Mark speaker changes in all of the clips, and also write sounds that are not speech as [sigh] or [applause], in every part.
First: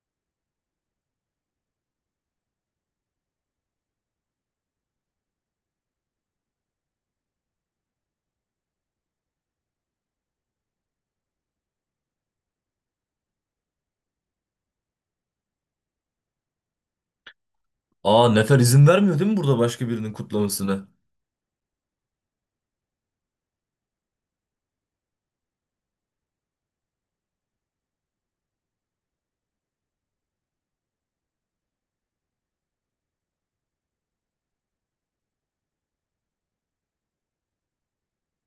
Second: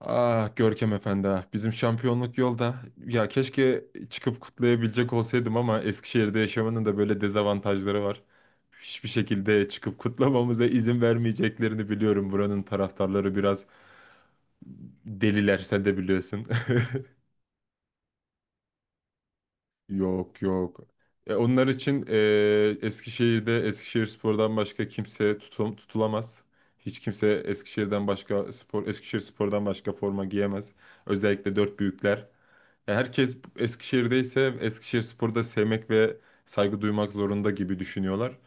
Speaker 1: Ah Görkem Efendi, bizim şampiyonluk yolda. Ya keşke çıkıp kutlayabilecek olsaydım ama Eskişehir'de yaşamanın da böyle dezavantajları var. Hiçbir şekilde çıkıp kutlamamıza izin vermeyeceklerini biliyorum. Buranın taraftarları biraz deliler, sen de biliyorsun.
Speaker 2: Aa, Nefer izin vermiyor değil mi burada
Speaker 1: [laughs]
Speaker 2: başka birinin
Speaker 1: Yok, yok.
Speaker 2: kutlamasına?
Speaker 1: E, onlar için e, Eskişehir'de Eskişehirspor'dan başka kimse tutulamaz. Hiç kimse Eskişehir'den başka Eskişehirspor'dan başka forma giyemez. Özellikle dört büyükler. Herkes Eskişehir'deyse Eskişehirspor'da sevmek ve saygı duymak zorunda gibi düşünüyorlar.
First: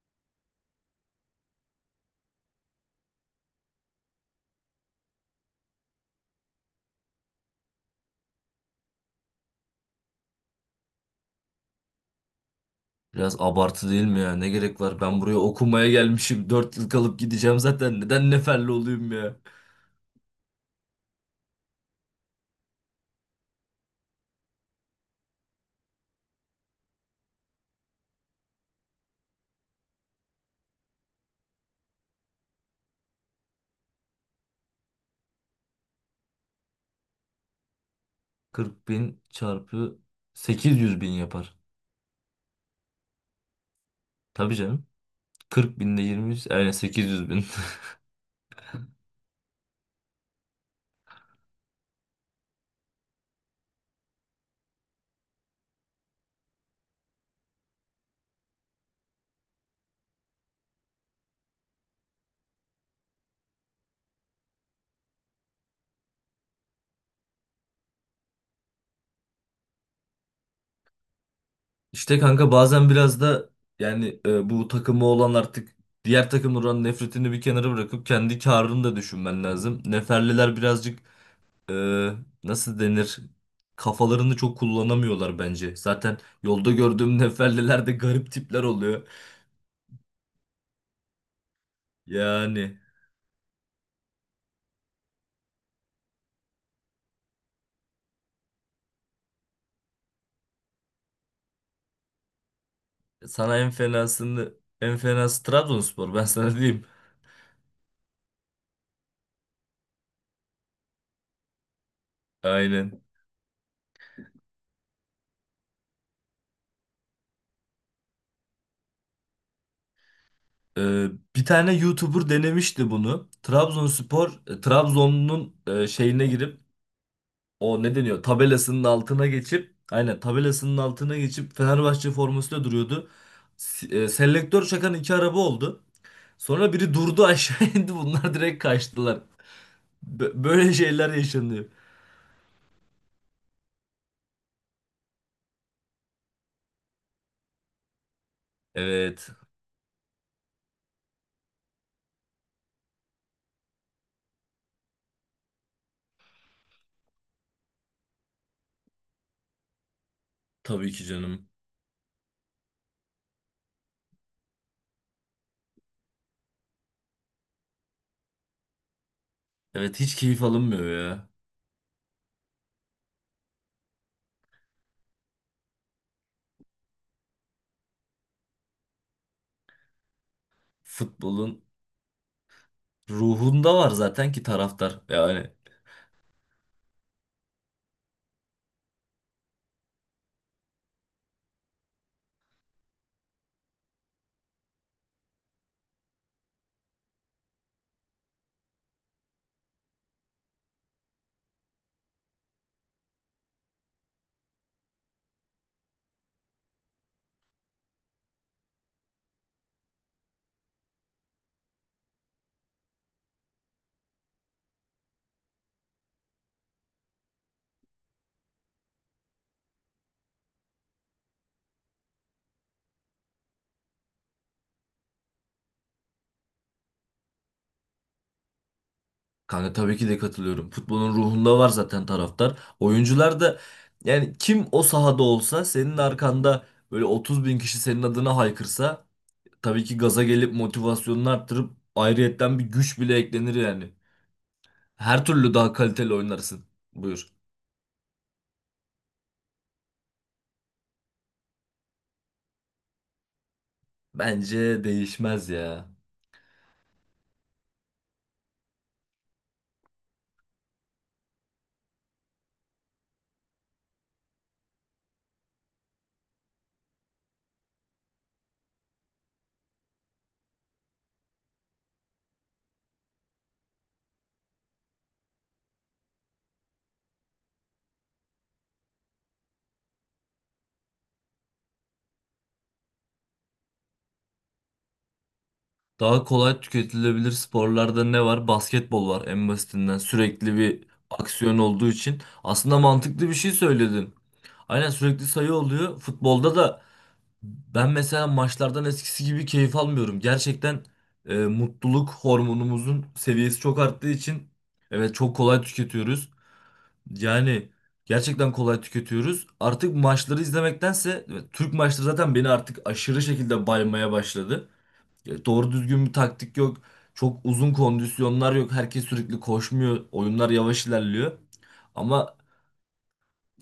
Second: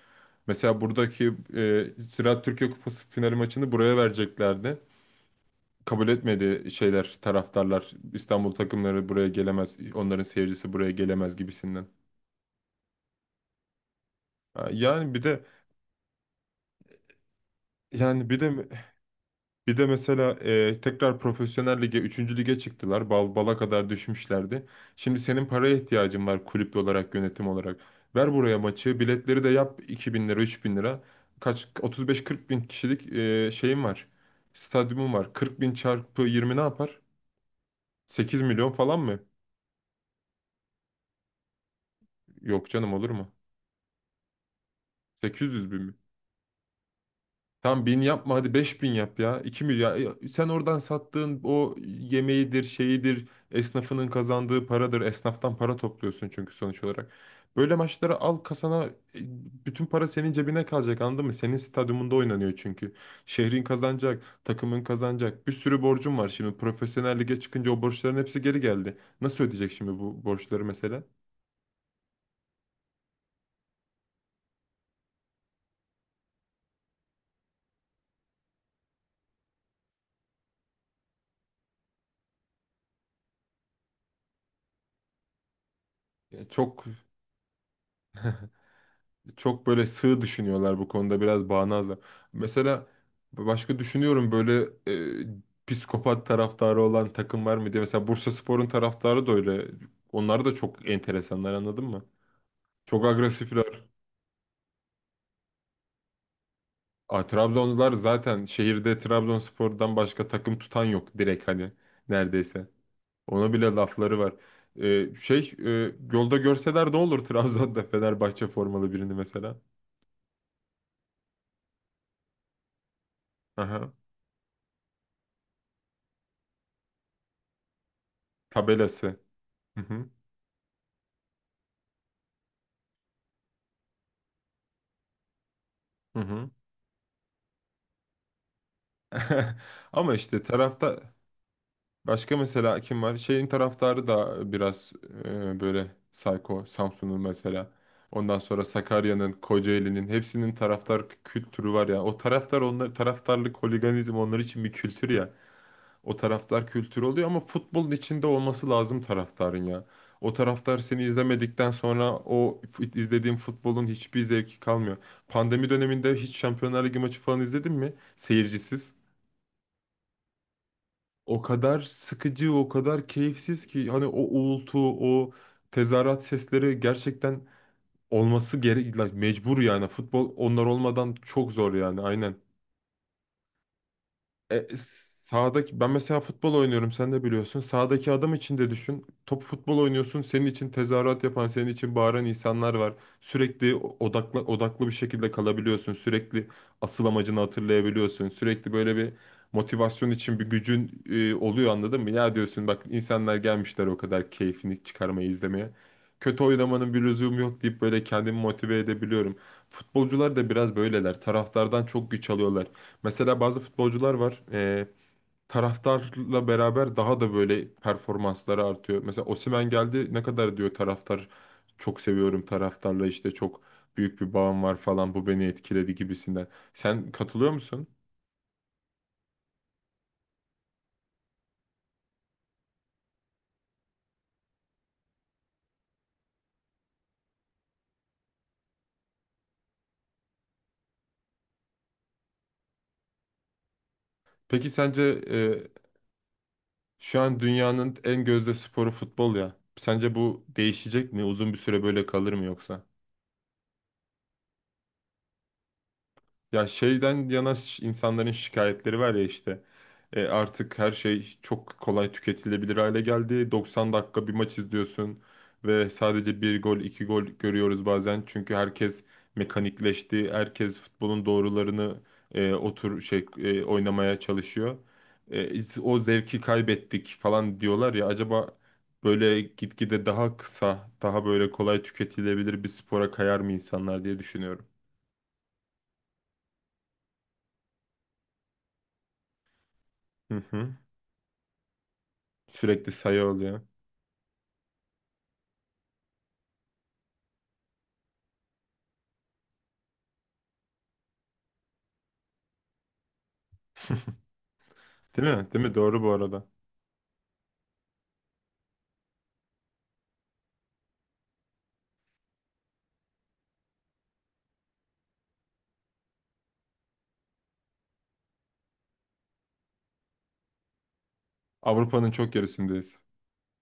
Speaker 1: Mesela buradaki Ziraat Türkiye Kupası finali maçını buraya vereceklerdi. Kabul etmedi şeyler, taraftarlar. İstanbul takımları buraya gelemez, onların seyircisi buraya gelemez gibisinden.
Speaker 2: Biraz abartı değil mi ya? Ne
Speaker 1: Ha,
Speaker 2: gerek var? Ben buraya okumaya gelmişim. Dört yıl kalıp gideceğim zaten.
Speaker 1: Yani
Speaker 2: Neden
Speaker 1: bir de
Speaker 2: neferli olayım ya?
Speaker 1: bir de mesela tekrar profesyonel lige, üçüncü lige çıktılar. Bala kadar düşmüşlerdi. Şimdi senin paraya ihtiyacın var kulüp olarak, yönetim olarak. Ver buraya maçı, biletleri de yap 2.000 lira, 3.000 lira. Kaç 35-40 bin kişilik şeyim var. Stadyumum var. 40 bin çarpı 20 ne yapar? 8 milyon
Speaker 2: 40
Speaker 1: falan mı?
Speaker 2: bin çarpı 800 bin yapar.
Speaker 1: Yok canım, olur mu?
Speaker 2: Tabii canım.
Speaker 1: 800
Speaker 2: 40
Speaker 1: bin mi?
Speaker 2: binde 20, yani 800 bin.
Speaker 1: Tam bin yapma, hadi 5.000 yap ya. 2 milyar. Sen oradan sattığın o yemeğidir, şeyidir, esnafının kazandığı paradır. Esnaftan para topluyorsun çünkü sonuç olarak. Böyle maçları al kasana, e, bütün para senin cebine kalacak, anladın mı? Senin stadyumunda oynanıyor çünkü. Şehrin kazanacak, takımın kazanacak. Bir sürü borcun var şimdi. Profesyonel lige çıkınca o borçların hepsi geri geldi. Nasıl ödeyecek şimdi bu borçları mesela?
Speaker 2: [laughs] İşte kanka bazen biraz da bu takımı olan artık diğer takımların nefretini bir kenara bırakıp kendi karını da düşünmen lazım. Neferliler birazcık, e, nasıl denir? Kafalarını çok kullanamıyorlar bence. Zaten
Speaker 1: E,
Speaker 2: yolda
Speaker 1: Çok
Speaker 2: gördüğüm [laughs] neferliler de garip tipler oluyor.
Speaker 1: çok böyle sığ düşünüyorlar bu konuda, biraz bağnazlar.
Speaker 2: Yani
Speaker 1: Mesela başka düşünüyorum böyle, psikopat taraftarı olan takım var mı diye. Mesela Bursaspor'un taraftarı da öyle. Onlar da çok enteresanlar, anladın mı? Çok
Speaker 2: sana en
Speaker 1: agresifler.
Speaker 2: fenasını, en fenası Trabzonspor, ben sana diyeyim.
Speaker 1: Aa, Trabzonlular zaten şehirde Trabzonspor'dan başka takım tutan yok, direkt hani neredeyse.
Speaker 2: Aynen.
Speaker 1: Ona bile lafları var. Yolda görseler ne olur [laughs] Trabzon'da Fenerbahçe formalı birini mesela.
Speaker 2: E, Bir tane YouTuber denemişti bunu.
Speaker 1: Aha.
Speaker 2: Trabzon'un şeyine girip, o ne deniyor tabelasının
Speaker 1: Tabelası.
Speaker 2: altına geçip
Speaker 1: Hı hı.
Speaker 2: aynen tabelasının altına geçip Fenerbahçe formasıyla duruyordu. Selektör çakan iki araba oldu.
Speaker 1: Hı hı.
Speaker 2: Sonra biri durdu, [laughs] aşağı indi, bunlar direkt kaçtılar.
Speaker 1: [laughs] Ama işte
Speaker 2: Böyle
Speaker 1: tarafta
Speaker 2: şeyler yaşanıyor.
Speaker 1: başka mesela kim var? Şeyin taraftarı da biraz, böyle sayko, Samsun'un mesela. Ondan sonra
Speaker 2: Evet,
Speaker 1: Sakarya'nın, Kocaeli'nin hepsinin taraftar kültürü var ya. O taraftar onlar taraftarlık, holiganizm onlar için bir kültür ya. O taraftar kültürü oluyor ama futbolun içinde olması lazım taraftarın ya. O taraftar
Speaker 2: tabii
Speaker 1: seni
Speaker 2: ki canım.
Speaker 1: izlemedikten sonra izlediğin futbolun hiçbir zevki kalmıyor. Pandemi döneminde hiç Şampiyonlar Ligi maçı falan izledin mi? Seyircisiz.
Speaker 2: Evet, hiç keyif alınmıyor ya.
Speaker 1: O kadar sıkıcı, o kadar keyifsiz ki hani o uğultu, o tezahürat sesleri gerçekten olması gerek, mecbur yani. Futbol onlar olmadan çok
Speaker 2: Futbolun
Speaker 1: zor yani, aynen.
Speaker 2: ruhunda var zaten ki
Speaker 1: E,
Speaker 2: taraftar. Yani
Speaker 1: Sağdaki ben mesela futbol oynuyorum, sen de biliyorsun. Sağdaki adam için de düşün. Top futbol oynuyorsun. Senin için tezahürat yapan, senin için bağıran insanlar var. Sürekli odaklı odaklı bir şekilde kalabiliyorsun. Sürekli asıl amacını hatırlayabiliyorsun. Sürekli böyle bir motivasyon için bir gücün oluyor, anladın mı? Ya diyorsun bak, insanlar gelmişler o kadar keyfini çıkarmayı izlemeye. Kötü oynamanın bir lüzumu yok deyip böyle kendimi motive edebiliyorum. Futbolcular da biraz böyleler. Taraftardan çok güç alıyorlar. Mesela bazı futbolcular var. Taraftarla beraber daha da böyle performansları artıyor. Mesela Osimhen geldi, ne kadar diyor taraftar çok seviyorum taraftarla işte, çok büyük bir bağım var falan, bu beni etkiledi gibisinden. Sen katılıyor musun?
Speaker 2: kanka, tabii ki de katılıyorum. Futbolun ruhunda var zaten taraftar. Oyuncular da yani kim o sahada olsa, senin arkanda böyle 30 bin kişi senin adına haykırsa, tabii ki gaza gelip motivasyonunu arttırıp ayrıyetten bir güç bile eklenir yani.
Speaker 1: Peki sence
Speaker 2: Her türlü
Speaker 1: e,
Speaker 2: daha kaliteli oynarsın.
Speaker 1: şu
Speaker 2: Buyur.
Speaker 1: an dünyanın en gözde sporu futbol ya. Sence bu değişecek mi? Uzun bir süre böyle kalır mı yoksa?
Speaker 2: Bence değişmez ya.
Speaker 1: İnsanların şikayetleri var ya işte. Artık her şey çok kolay tüketilebilir hale geldi. 90 dakika bir maç izliyorsun ve sadece bir gol iki gol görüyoruz bazen. Çünkü herkes mekanikleşti. Herkes futbolun doğrularını oynamaya çalışıyor. O zevki kaybettik falan diyorlar ya, acaba böyle gitgide daha kısa daha böyle kolay tüketilebilir bir spora kayar mı insanlar diye düşünüyorum.
Speaker 2: Daha kolay tüketilebilir sporlarda ne var? Basketbol var en basitinden.
Speaker 1: Hı
Speaker 2: Sürekli
Speaker 1: hı.
Speaker 2: bir aksiyon olduğu için. Aslında
Speaker 1: Sürekli sayı
Speaker 2: mantıklı bir şey
Speaker 1: oluyor.
Speaker 2: söyledin. Aynen, sürekli sayı oluyor. Futbolda da ben mesela maçlardan eskisi gibi keyif almıyorum. Gerçekten mutluluk hormonumuzun seviyesi çok arttığı için evet, çok
Speaker 1: Değil mi?
Speaker 2: kolay
Speaker 1: Değil mi? Doğru bu
Speaker 2: tüketiyoruz.
Speaker 1: arada.
Speaker 2: Yani gerçekten kolay tüketiyoruz. Artık maçları izlemektense evet, Türk maçları zaten beni artık aşırı şekilde baymaya başladı. Doğru düzgün bir taktik yok. Çok uzun kondisyonlar yok. Herkes sürekli koşmuyor. Oyunlar yavaş ilerliyor.
Speaker 1: Avrupa'nın çok
Speaker 2: Ama
Speaker 1: gerisindeyiz.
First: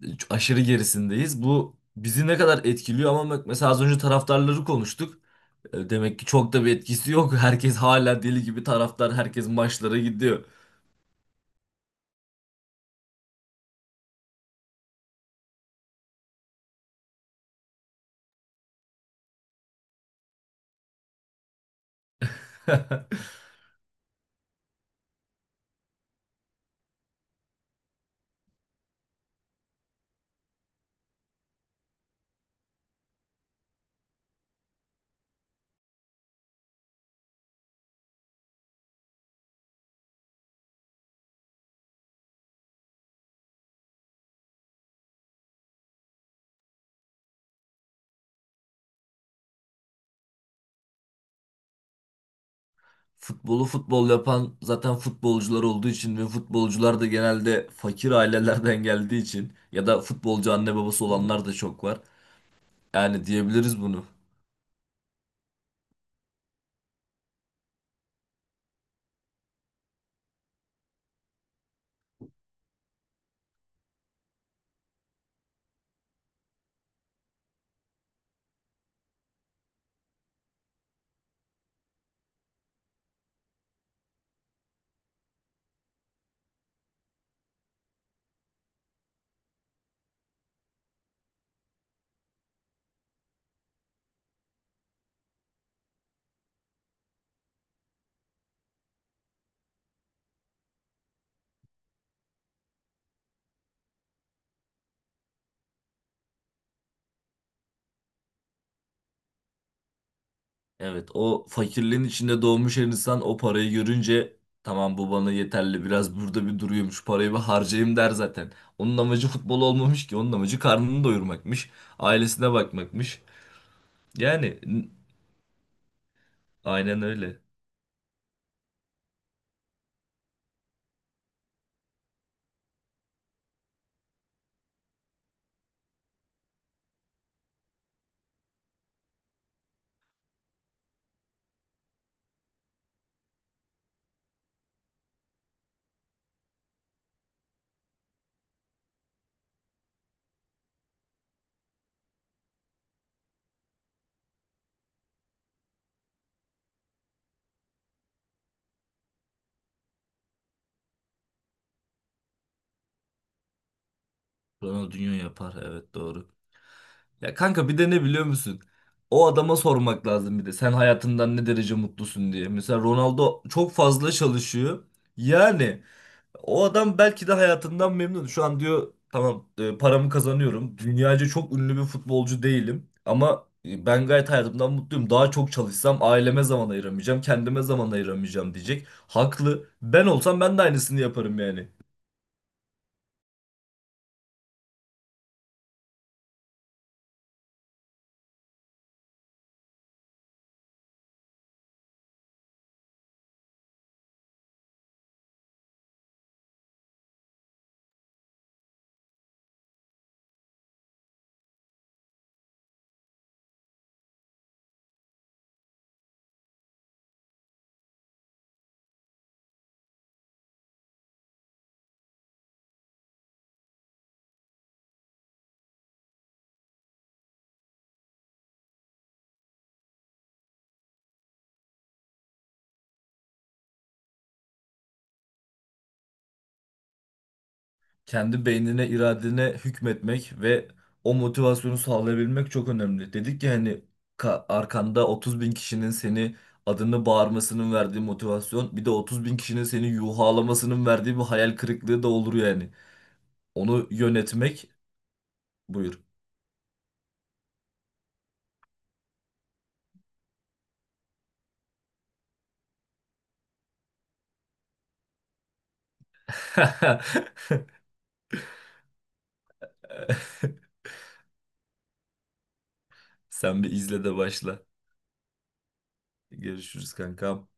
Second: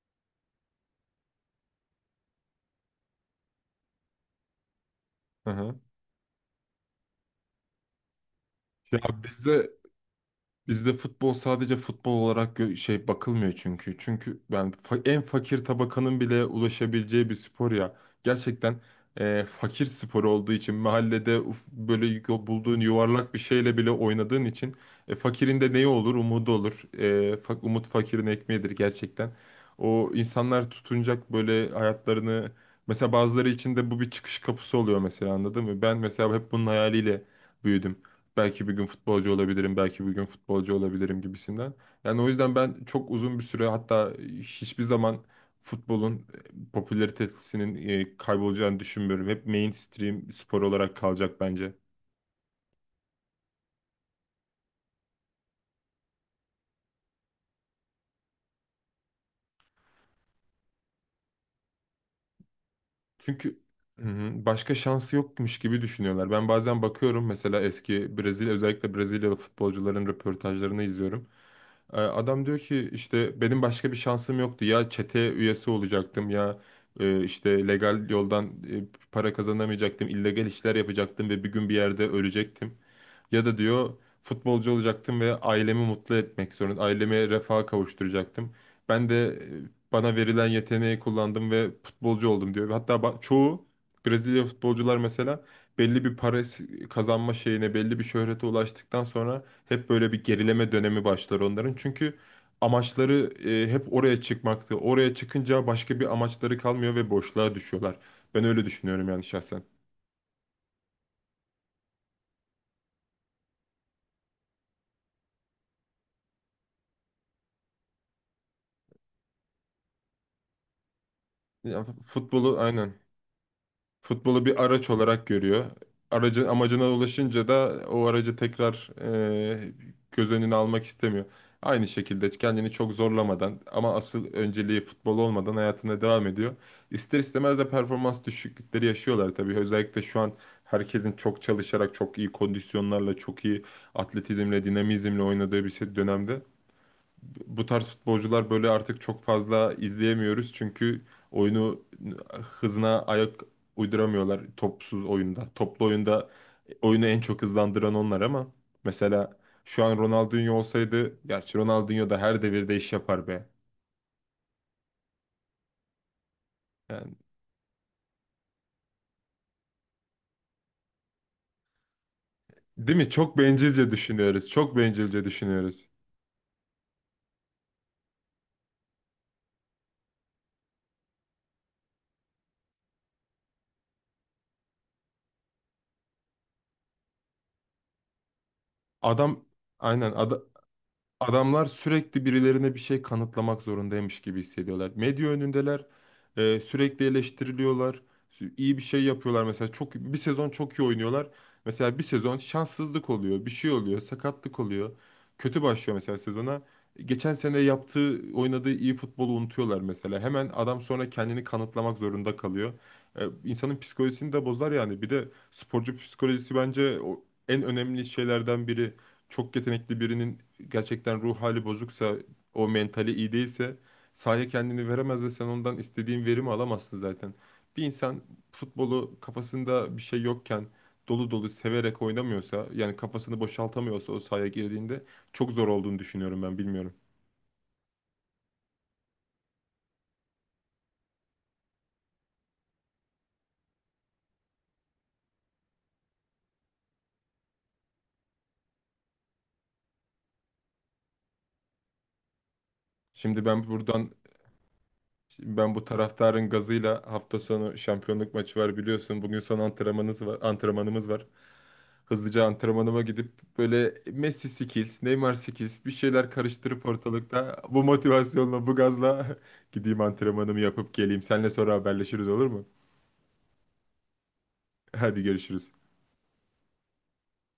Speaker 2: aşırı gerisindeyiz. Bu bizi ne kadar etkiliyor ama bak, mesela az önce taraftarları konuştuk.
Speaker 1: Hı hı.
Speaker 2: Demek ki çok da bir etkisi yok. [laughs] Herkes hala deli gibi
Speaker 1: Ya
Speaker 2: taraftar. Herkes
Speaker 1: bizde
Speaker 2: maçlara gidiyor.
Speaker 1: bizde futbol sadece futbol olarak bakılmıyor çünkü. Çünkü en fakir tabakanın bile ulaşabileceği bir spor ya. Gerçekten fakir sporu olduğu için mahallede bulduğun yuvarlak bir
Speaker 2: [laughs]
Speaker 1: şeyle bile oynadığın için fakirin de neyi olur? Umudu olur. Umut fakirin ekmeğidir gerçekten. O insanlar tutunacak böyle hayatlarını, mesela bazıları için de bu bir çıkış kapısı oluyor mesela, anladın mı? Ben mesela hep bunun hayaliyle büyüdüm, belki bir gün futbolcu olabilirim, belki bir gün futbolcu olabilirim gibisinden. Yani o yüzden ben çok uzun bir süre, hatta hiçbir zaman futbolun popülaritesinin kaybolacağını düşünmüyorum. Hep mainstream spor olarak kalacak bence.
Speaker 2: Futbolu futbol yapan zaten futbolcular olduğu için ve futbolcular da genelde fakir ailelerden geldiği için, ya da futbolcu anne babası olanlar da çok var. Yani
Speaker 1: Çünkü
Speaker 2: diyebiliriz
Speaker 1: hı
Speaker 2: bunu.
Speaker 1: hı, başka şansı yokmuş gibi düşünüyorlar. Ben bazen bakıyorum mesela, eski Brezilya özellikle Brezilyalı futbolcuların röportajlarını izliyorum. Adam diyor ki işte benim başka bir şansım yoktu. Ya çete üyesi olacaktım ya işte legal yoldan para kazanamayacaktım. İllegal işler yapacaktım ve bir gün bir yerde ölecektim. Ya da diyor futbolcu olacaktım ve ailemi mutlu etmek zorunda. Ailemi refaha kavuşturacaktım. Ben de bana verilen yeteneği kullandım ve futbolcu oldum diyor. Hatta çoğu Brezilya futbolcular mesela belli bir kazanma şeyine, belli bir şöhrete ulaştıktan sonra hep böyle bir gerileme dönemi başlar onların. Çünkü amaçları hep oraya çıkmaktı. Oraya çıkınca başka bir amaçları kalmıyor ve boşluğa düşüyorlar. Ben öyle düşünüyorum yani şahsen.
Speaker 2: Evet, o fakirliğin içinde doğmuş her insan o parayı görünce tamam bu bana yeterli, biraz burada bir duruyormuş, parayı bir harcayayım der zaten. Onun amacı futbol olmamış ki, onun amacı karnını doyurmakmış,
Speaker 1: Ya,
Speaker 2: ailesine
Speaker 1: futbolu aynen.
Speaker 2: bakmakmış.
Speaker 1: Futbolu
Speaker 2: Yani
Speaker 1: bir araç
Speaker 2: n-
Speaker 1: olarak görüyor. Aracın amacına
Speaker 2: aynen öyle.
Speaker 1: ulaşınca da o aracı tekrar e, göz önüne almak istemiyor. Aynı şekilde kendini çok zorlamadan ama asıl önceliği futbol olmadan hayatına devam ediyor. İster istemez de performans düşüklükleri yaşıyorlar tabii. Özellikle şu an herkesin çok çalışarak, çok iyi kondisyonlarla, çok iyi atletizmle, dinamizmle oynadığı bir dönemde bu tarz futbolcular böyle artık çok fazla izleyemiyoruz. Çünkü oyunu hızına ayak uyduramıyorlar topsuz oyunda. Toplu oyunda oyunu en çok hızlandıran onlar ama mesela şu an Ronaldinho olsaydı, gerçi Ronaldinho da her devirde iş yapar be.
Speaker 2: Ronaldinho yapar, evet doğru.
Speaker 1: Yani
Speaker 2: Ya kanka, bir de ne biliyor musun? O adama sormak lazım bir de, sen hayatından ne derece mutlusun diye. Mesela
Speaker 1: değil mi? Çok
Speaker 2: Ronaldo çok
Speaker 1: bencilce
Speaker 2: fazla
Speaker 1: düşünüyoruz. Çok
Speaker 2: çalışıyor.
Speaker 1: bencilce
Speaker 2: Yani
Speaker 1: düşünüyoruz.
Speaker 2: o adam belki de hayatından memnun. Şu an diyor tamam, paramı kazanıyorum. Dünyaca çok ünlü bir futbolcu değilim. Ama ben gayet hayatımdan mutluyum. Daha çok çalışsam aileme zaman ayıramayacağım. Kendime zaman ayıramayacağım diyecek.
Speaker 1: Adam
Speaker 2: Haklı. Ben
Speaker 1: aynen
Speaker 2: olsam
Speaker 1: ada-
Speaker 2: ben de aynısını yaparım
Speaker 1: Adamlar
Speaker 2: yani.
Speaker 1: sürekli birilerine bir şey kanıtlamak zorundaymış gibi hissediyorlar. Medya önündeler, sürekli eleştiriliyorlar, iyi bir şey yapıyorlar. Mesela bir sezon çok iyi oynuyorlar. Mesela bir sezon şanssızlık oluyor, bir şey oluyor, sakatlık oluyor. Kötü başlıyor mesela sezona. Geçen sene yaptığı, oynadığı iyi futbolu unutuyorlar mesela. Hemen adam sonra kendini kanıtlamak zorunda kalıyor. İnsanın psikolojisini de bozar yani. Bir de sporcu psikolojisi bence o en önemli şeylerden biri, çok yetenekli birinin gerçekten ruh hali bozuksa, o mentali iyi değilse sahaya kendini veremez ve sen ondan istediğin verimi alamazsın zaten. Bir insan futbolu kafasında bir şey yokken dolu dolu severek oynamıyorsa, yani kafasını boşaltamıyorsa, o sahaya girdiğinde çok zor olduğunu düşünüyorum, ben bilmiyorum.
Speaker 2: Kendi beynine, iradene hükmetmek ve o motivasyonu sağlayabilmek çok önemli. Dedik ya hani, arkanda 30 bin kişinin seni adını bağırmasının verdiği motivasyon, bir de 30 bin kişinin seni yuhalamasının verdiği bir hayal kırıklığı da olur yani.
Speaker 1: Şimdi ben
Speaker 2: Onu
Speaker 1: buradan
Speaker 2: yönetmek,
Speaker 1: ben bu
Speaker 2: buyur.
Speaker 1: taraftarın gazıyla hafta sonu şampiyonluk maçı var, biliyorsun. Bugün son antrenmanımız var, antrenmanımız var. Hızlıca antrenmanıma gidip böyle Messi skills, Neymar skills bir şeyler karıştırıp
Speaker 2: [laughs]
Speaker 1: ortalıkta bu motivasyonla, bu gazla [laughs] gideyim antrenmanımı yapıp geleyim. Seninle sonra haberleşiriz, olur mu?
Speaker 2: Sen bir izle de başla.
Speaker 1: Hadi görüşürüz.
Speaker 2: Görüşürüz kankam.